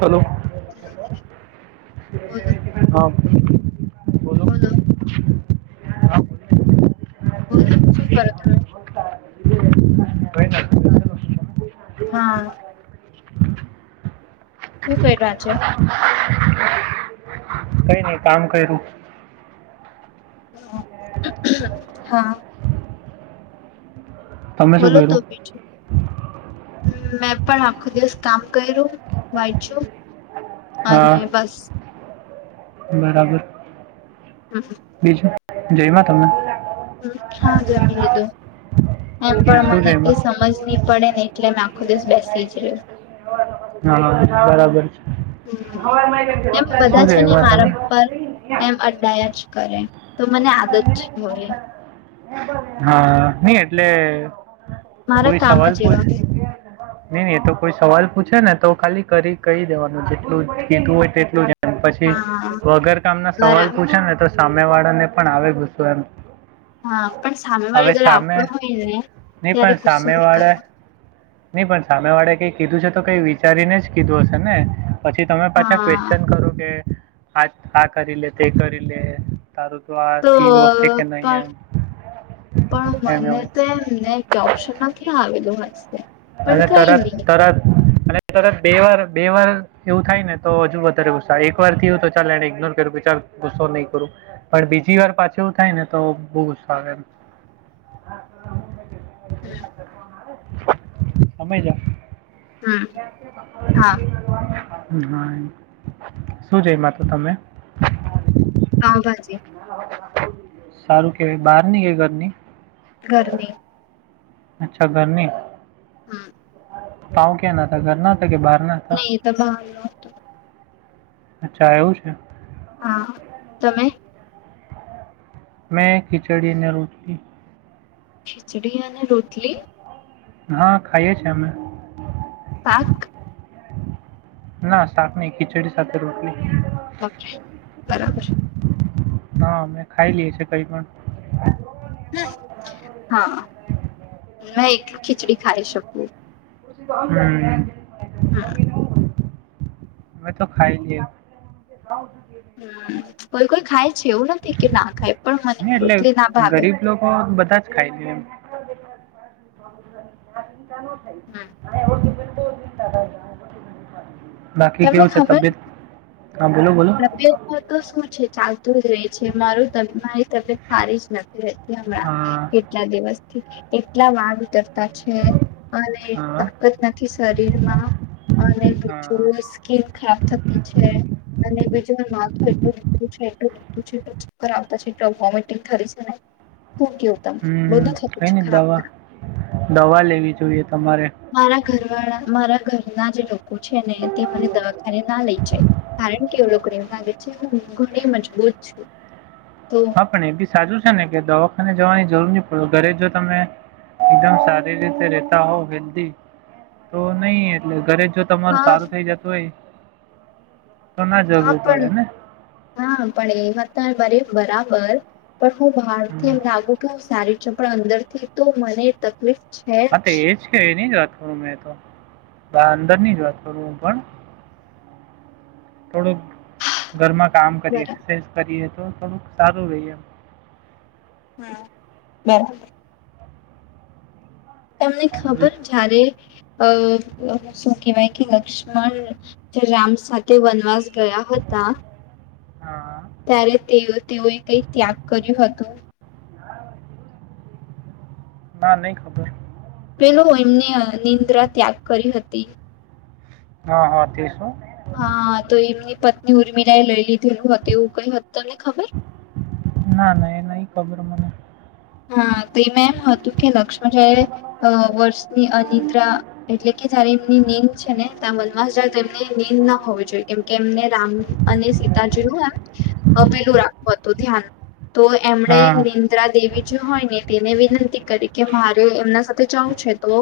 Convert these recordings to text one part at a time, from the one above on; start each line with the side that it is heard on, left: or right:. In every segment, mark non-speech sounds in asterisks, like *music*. right: Hello
left: બોલો
right: હામ
left: બોલો
right: *inaudible*
left: બોલો શું કરો તમે?
right: *unintelligible*
left: હા શું ક રહ્યા છે
right: કઈ નહ કામ કર્યું
left: હ હા
right: તમે શું
left: બોલો તો
right: કર્યું
left: મેં પણ આખો દિવસ કામ કર્યું વાટ છું
right: હા
left: અને બસ
right: બરાબર
left: હમા
right: બીજું જોયમાં તમે
left: હ હા જમીલું એમ પણ
right: શું છે
left: મને કઈ
right: એમાં
left: સમજ નહી પડે ને એટલે મેં આખો દિવસ બેસી જ રહ્યું
right: હા બરાબર
left: રહ્યો એમ
right: છે
left: બધા
right: શું છે
left: ને મારા
right: તમે
left: પર એમ અડાયા જ કરે તો મને આદત છે હોય
right: હા નઈ એટલે
left: મારા
right: કોઈ
left: કામ
right: સવાલ
left: જ
right: પછ
left: એવા
right: નઈ ન એ તો કોઈ સવાલ પૂછે ને તો ખાલી કરી કહી દેવાનું જેટલું કીધું હોય તેટલું જ અને પછી
left: હા
right: વગર કામ ના સવાલ
left: બરાબર
right: પૂછે ને તો સામે વાળા ને પણ આવે ગુસો એમ
left: હા પણ સામે વાળે
right: હવે
left: જયારે આપડો
right: સામે
left: હોય ને ત્યારે ગુસ્સો નહી કરવો
right: નઈ પણ સામે વાળે કઈ કીધું છે તો કઈ વિચારીને જ કીધું હશે ને પછી તમે પાછા
left: હા
right: ક્વેશ્ચન કરો કે આ આ કરી લે તે કરી લે તારું તો આ થીયું હશે કે નહીં એમ
left: પણ
right: એમ
left: મને
right: એવું
left: તો એમને ચોપ્શનમાંથી આવેલું હશે પણ કઈ નહી
right: દરત ત બેવાર બેવાર એવું થાય ને તો હજુ વધારે ગુસ્સા એક વાર થીય તો ચાલ એને ઇગ્નોર કર્યું ચાર ગુસ્ો નહીં કરો પણ બીજી વાર પાછું એવું થાય ને તો બહુ ગ આવે એમ
left: હમ
right: સમયજ
left: હમ હા
right: હા શું છેઈ મા તો તમે
left: પાાભાજી
right: સારું કેવાય બહારની કે ઘરની
left: ઘરની
right: અચ્છા ઘરનીી
left: હમ
right: પાા ક્યા ના થ ઘર ના હતા કે બહાર ના
left: નહી તો ભ
right: અચ્છા એવું છે
left: હા તમે
right: મેં ખીચડી અને રોટી
left: ખિચડી અને રોટલી
right: હા ખાઈએ છે અમે.
left: પાક?
right: ના સાક નહી, ખિચડી સાથે રોટલી.
left: ઓ બરાબર
right: હા મેમે ખાઈ લીીએ કઈ પણ
left: હા મે એકટલ ખીચડી ખાઈ શકું
right: હમ
left: હા
right: અમે તો ખાઈ લ ુંું
left: હમ્મ, કોઈ કોઈ ખાય છે એવું નથી કે ના ખાય પણ મને એમ રોટલી ના ભાવે.
right: એલોકો, બધા જ ખાઈ લે એમ. ત ચિંતા ન થઈ અ બલ ચિંતા થજ બાકી
left: તમને
right: કેવું છે
left: ખબર
right: તબેત? હા બોલો બોલો.
left: હ તો શું છે ચાલતું જ રે છે મારું ત મારી તબેત હારી જ નથી રેહતી હમણાં.
right: હા
left: કેટલા દિવસથી. એટલા લાડ ઉતરતા છે અને
right: હા
left: તાકત નથી શરીરમાં અને
right: હા
left: બીજું સ્કીન ખરાબ થતી છે અને બીજું ન માથું એટલું દુખતું છે, એટલું દુખતું છે કે ચક્કર આવતા છે એટલા વોમિટિંગ થરી *unintelligible*
right: હમ્મ કઈ ની દવા, દવા લેવી જોઈએ તમારે.
left: મારા ઘર વાળા, મારા ઘરના જે લોકો છે ને તે મને દવાખાને ના લઈ જાય, કારણ કે એવડો લોકોને એવું લાગે છે હું ઘણી મજબૂત છું, તો
right: હા પણ એ બી સાચું છે ને કે દવાખાને જવાની જરૂર ની પડો, ઘરે જો તમે એકદમ સારી રીતે રેતા હોવ હેલ્ધી, તો નહી એટલે ઘરે જો તમારું
left: હા
right: સારું થઈ જતું હોય, તો ના
left: હા
right: જરૂર
left: પણ
right: પડે ને.
left: હા પણ એ વાત તમે બરી બરાબર પણ હું ભાર થી
right: હમ.
left: એમ લાગુ કે હું સારી છું પણ અંદર થી તો મને તકલીફ છે
right: હા તો
left: જ.
right: એજ કે એની જ વાત કરું મેં તો, બા અંદરની જ વાત કરું હું પણ. થોડુંક ઘરમાં કામ કરીએ,
left: બરાબર
right: એક્સરસાઇઝ કરીએ તો થોડુંક સારું રે એમ.
left: હા બરાબર. એમને
right: બધું જ.
left: ખબર જ્યારે અ શું કેહવાય કે લક્ષ્મણ જો રામ સાથે વનવાસ ગયા હતા,
right: હા
left: ત્યારે તેઓ તેઓએ કઈક ત્યાગ કર્યું હતું?
right: ના નહીં ખબર.
left: પેલું એમને નિંદ્રા ત્યાગ કરી હતી.
right: હા હા તે શું?
left: હા તો એમની પત્ની ઉર્મિલાએ લઈ લીધેલું હતું એવું કઈ હતું તમને ખબર?
right: ના ના એ નઈ ખબર મને.
left: હા તેમ એમ હતું કે લક્ષ્મણ જા એ અ વર્ષની અનિદ્રા એટલે કે જયારે એમની નીંદ છે ને તા મનમાંસ જાય તો એમને નીંદ ના હોવી જોઈએ કેમ કે એમને રામ અને સીતાજી નું એમ પેલું રાખું હતું ધ્યાન. તો એમણે
right: હા
left: નિંદ્રા દેવી જે હોય ને તેને વિનંતી કરી કે મારે એમના સાથે જવું છે તો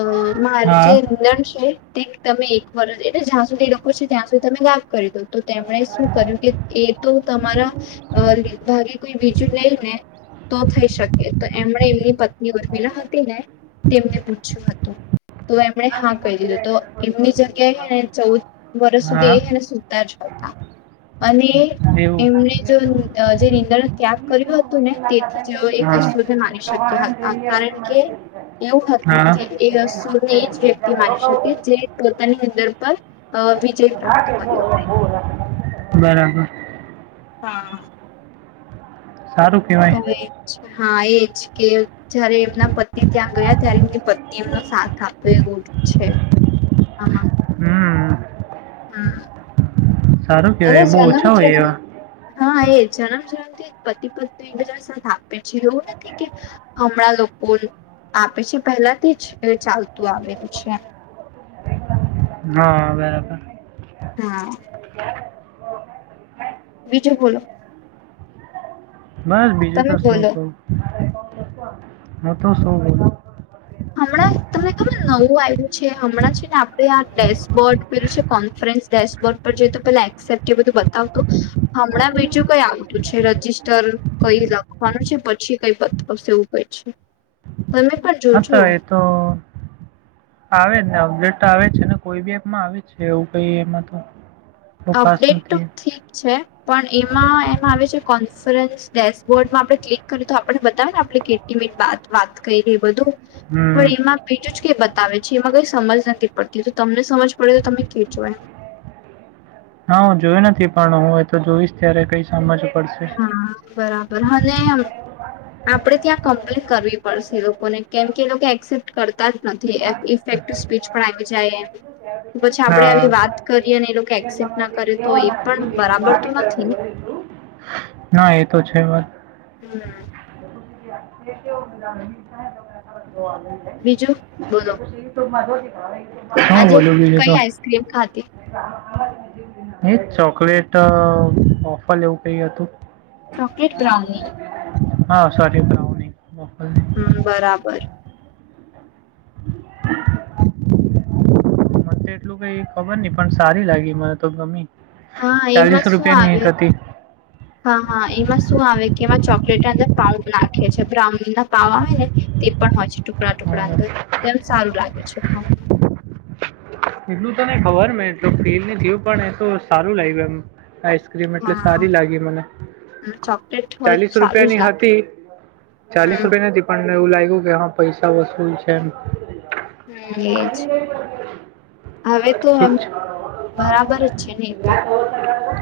left: અ મારી
right: હા
left: જે નીંદર છે તે તમે એક વરષ એટલે જા સુધી એ લોકો છો ત્યાં સુધી મેં વાક કરી દો તો તેમણે શું કર્યું કે એ તો તમારા અ ભાગે કોઈ બીજું લઈ ને તો થઈ શકે તો એમણે એમની પત્ની ઉર્મિલા હતી ને, તેમને પૂછ્યું હતું. તો એમણે હા કઈ દીધું તો એમની જગ્યાએ હે ને ચૌદ વર્ષ સુધી એ
right: હા
left: હેને સુતા જ હતા, અને
right: એવું
left: એમને જો જે નીંદણ ત્યાગ કર્યું હતું ને થી જેવો એક
right: હા.
left: અસુર મારી શક્યા હતા, કારણ કે એવું હતું
right: હા
left: કે એ અસુર એ જ વ્યક્તિ મારી શકે, જે પોતાની અંદર પર વિજય પ્રાપ્ત કરી
right: બરાબર.
left: હા.
right: સારું.
left: તો
right: કહેવાય
left: એજ, હા એજ કે જ્યારે એમના પતિ ત્યાં ગયા ત્યારે એમની પત્ની એ એમનો સાથ આપ્યો એવું છે. હા હા.
right: હમ
left: હમ
right: સારું
left: એને
right: કહેવાય બહુ
left: જ્યારના
right: ઓછા
left: હું
right: હોય
left: જોયા તાન
right: એવા
left: હા એ જન્મ જન્મ થી પતિ પત્ની એકબીજા ને સાથ આપે છે. એવું નથી કે હમણાં લોકો આપે છે પહેલાથી અને ચાલતું આવેલું છે.
right: ના આવે આવે
left: ના અ બીજુ બોલો
right: બસ બીજું
left: તમે
right: તો શું
left: બોલો
right: કવ હતો શું
left: હમણાં તમને ખબર નવું આવ્યું છે. હમણાં છે ને આપડે આ ડેસ્કબોર્ડ કર્યું છે. કોન્ફરન્સ ડેસ્ક વક્ત પછી તો પેલા ક્સેપ્ટ કે બધું બતાવતું, હમણાં બીજુ કઈ આવતું છે. રજિસ્ટર કઈ લખવાનું છે. પછી કઈ બતાવશે એવું કઈ છે. તમે પણ
right: હા તો
left: જોજો
right: એ તો આવે જ ને અપડેટ તો આવે છે, ને કોઈ બી એપમાં આવે જ છે. એવું કઈ એમાં તો બહુ ખાસ
left: અપડેટ તો
right: નથી
left: ઠીક છે. પણ એમાં એમ આવે છે, કોન્ફરન્સ ડેશબોર્ડ માં આપણે ક્લિક કર્યું તો આપણે બતાવે ને કે આપણે કેટલી મિનિટ વાત કરી એ બધું
right: હમ
left: ભૂઇલ મા બીજું જ કે બતાવે છે. એમાં કઈ સમજ નથી પડતી તો તમને સમજ પડે તો તમે કે જોય એમ
right: હા હું જોયું નથી પણ હું એ તો જોઈશ ત્યારે કઈ સમજ પડશે
left: હા બરાબર હલે એમ આપણે ત્યાં કમ્પ્લેન કરવી પડશે લોકોને કેમ કે એ લોકો એક્સેપ્ટ કરતા જ નથી ઇફેક્ટ ટુ સ્પીચ પણ આપી જાય એમ
right: *unintelligible*
left: પછી આપડે આવી
right: હા.
left: વાત કરીએ અને એ લોકો એક્સેપ્ટ ના કર્યો
right: ના એતો છે મત
left: હમ
right: *unintelligible*
left: બીજું બોલો
right: *unintelligible*
left: આજે
right: બોલું બીજું
left: કઈ
right: તો
left: આઈસક્રીમ ખાધી
right: એ ચોકલેટ ઓફર એેવું કઈ હતું
left: ચોકલેટ બ્રાઉની
right: હા સાજે બ્રાઉની મોકલજે
left: હમ બરાબર
right: તો એટલું ખબર નઈ પણ સારી લાગી મને તો ગમી
left: હા એમાં
right: ચાલીસ
left: શું
right: રૂપિયા ની
left: આવે
right: એક હતી હ
left: હા હા એમાં શું આવે કે એમાં ચોકલેટ અંદર પાવ નાખે છે બ્રાઉન ના પાવ આવે ને તે પણ હોય છે. ટુકડા ટુકડા અંદર તેમ સારું લાગે છે ખાઓ
right: એટલું તો નઈ ખબર એટલ ફલ ને થયું પણ એ તો સારું લાગ્યું એમ ક્રીમ એટલે
left: હા
right: સારી લાગી મને
left: હમ, ચોકલેટ હોય તો
right: ચાલીસ
left: સારું જ
right: રૂપિયાની
left: લાગે
right: હતી ચાલીસ
left: હમ
right: રૂપિયા નથી પણને એવું લાગ્યું કે હા પૈસા વસુલ છે.
left: હ એજ હવે તો
right: ઠીક છે
left: બરાબર જ છે ને તો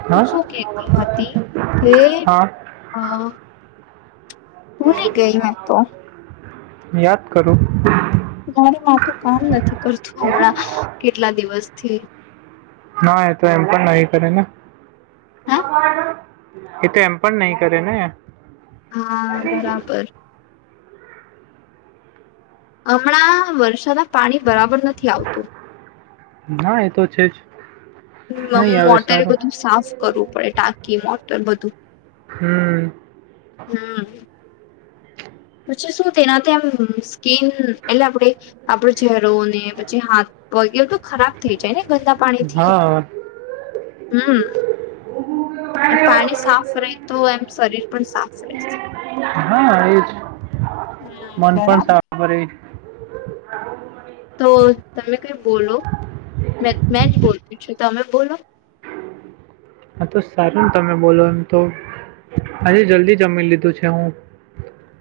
left: હું
right: હા
left: શું કેતી હતી કે
right: હા
left: આ ભૂલી ગઈ મેં તો.
right: યાદ કરું
left: મારે માથું કામ નથી કરતું હમણાં કેટલા દિવસથી
right: ના એ તો એમ પણ નહી કરે ને
left: હા
right: એ તો એમ પણ નહી કરે ને
left: હા બરાબર હમણાં વરષાના પાણી બરાબર નથી આવતું
right: ના એ તો છે જ નહીં આવે
left: મોટરે
right: સારું
left: બધું સાફ કરવું પડે ટાંકી મોટર બધું
right: હમ
left: હા પછી શું તેનાથી એમ સ્કીન એટલે આપણે આપડો ચહેરોને પછી હાથ વગ તો ખરાબ થઇ જાય ને ગંદા પાણી થી
right: હા
left: હમ એમ પાણી સાફ રહે તો એમ શરીર પણ સાફ રહેશે.
right: હા એજ મન
left: હમ
right: પણ
left: બરાબર.
right: સાફ કરે.
left: તો તમે કઈ બોલો મે મેં જ બોલત છેું તમે બોલો
right: હા તો સારું ને તમે બોલો એમ તો આજે જલ્દી જમી લીધું છે હું.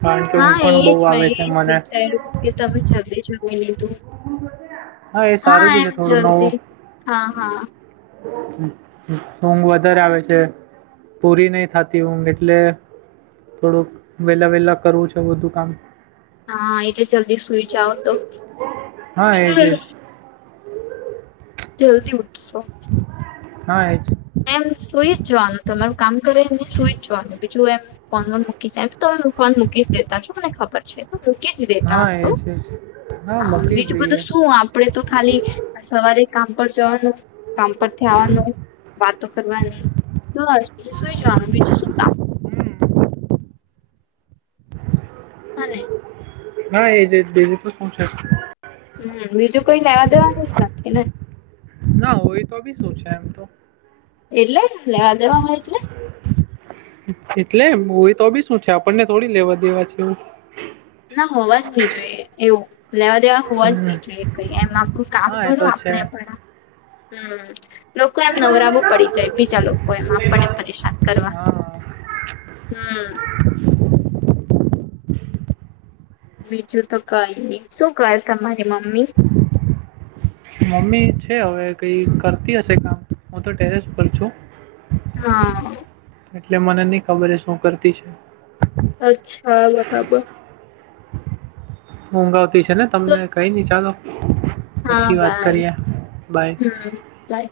right: કારણ કે ઊંઘ
left: હા
right: પણ બહુ
left: એજ મેં
right: આવે છે
left: એજ
right: મને
left: વિચાર્યું કે તમે જાતે જમી લીધું.
right: હા એ સારું બી છે
left: એમ
right: થોડું નવું
left: જલ્દી હા હા
right: ઊંઘ વધારે આવે છે. પૂરી નહી થાતી ઊંઘ એટલે થોડુંક વહેલા વેહેલા કરવું છે બધું કામ
left: હા એટલે જલ્દી સુઈ જાવ તો
right: હા એજ એજ
left: જલ્દી ઉઠશો
right: હા એજ
left: એમ સુઈ જ જવાનું તમારું કામ કરે નહી સુઈ જ જવાનું બીજું એમ ફોનમાં મૂકી શાય *inaudible* એમ તો તમે હું ફોન મૂકી દેતા છો મને ખબર છે મૂકી જ દેતા
right: હા
left: હશો
right: એજ એજ
left: હા
right: મૂકી જ
left: બીજું બધું
right: દઈએ
left: શું આપ આપડે તો ખાલી સવારે કામ પર જવાનું કામ પરથી આવવાનું. વાતો કરવાની બસ બીજું સુઈ જવાનું બીજું શું કામ
right: હ *inaudible*
left: અને
right: હા એજ એજ બીજું શું કોન્ટેક.
left: હમ બીજું કોઈ લેવા દેવા નથી ને.
right: ના હોય તો બી શું છે એમ તો
left: એટલે લેવા દેવા હોય એટલે.
right: એટલે હોએ તો બી શું છે આપણને થોડી લેવા દેવા છે.
left: ના હોવા જ નહી જોઈએ એવું લેવા દેવા હોવા જ
right: હમ
left: નહી જોએ કઈ એમ આપણું કામ
right: હા એ
left: ભડ્યું
right: તો છે
left: આપણે પણ હમ લોકો એમ નવરા બ‌ઉ પડી જાય બીજા લોકો એમ આપને પરેશાન કરવા
right: હા
left: હમ બીજું તો કઈ નહી શું ક તમારી મમ્મી?
right: મમ્મી છે હવે કઈ કરતી હશે કામ હું તો ટેરેસ પર છું.
left: હા
right: એટલે મને નહી ખબર એ શું કરતી છે.
left: અચ્છા બરાબર
right: ઊંઘ આવતી છે ને તમને કઈ નહ ચાલો.
left: હા
right: પછી વાત
left: બાય
right: કરીએ બાય.
left: હમ બાય.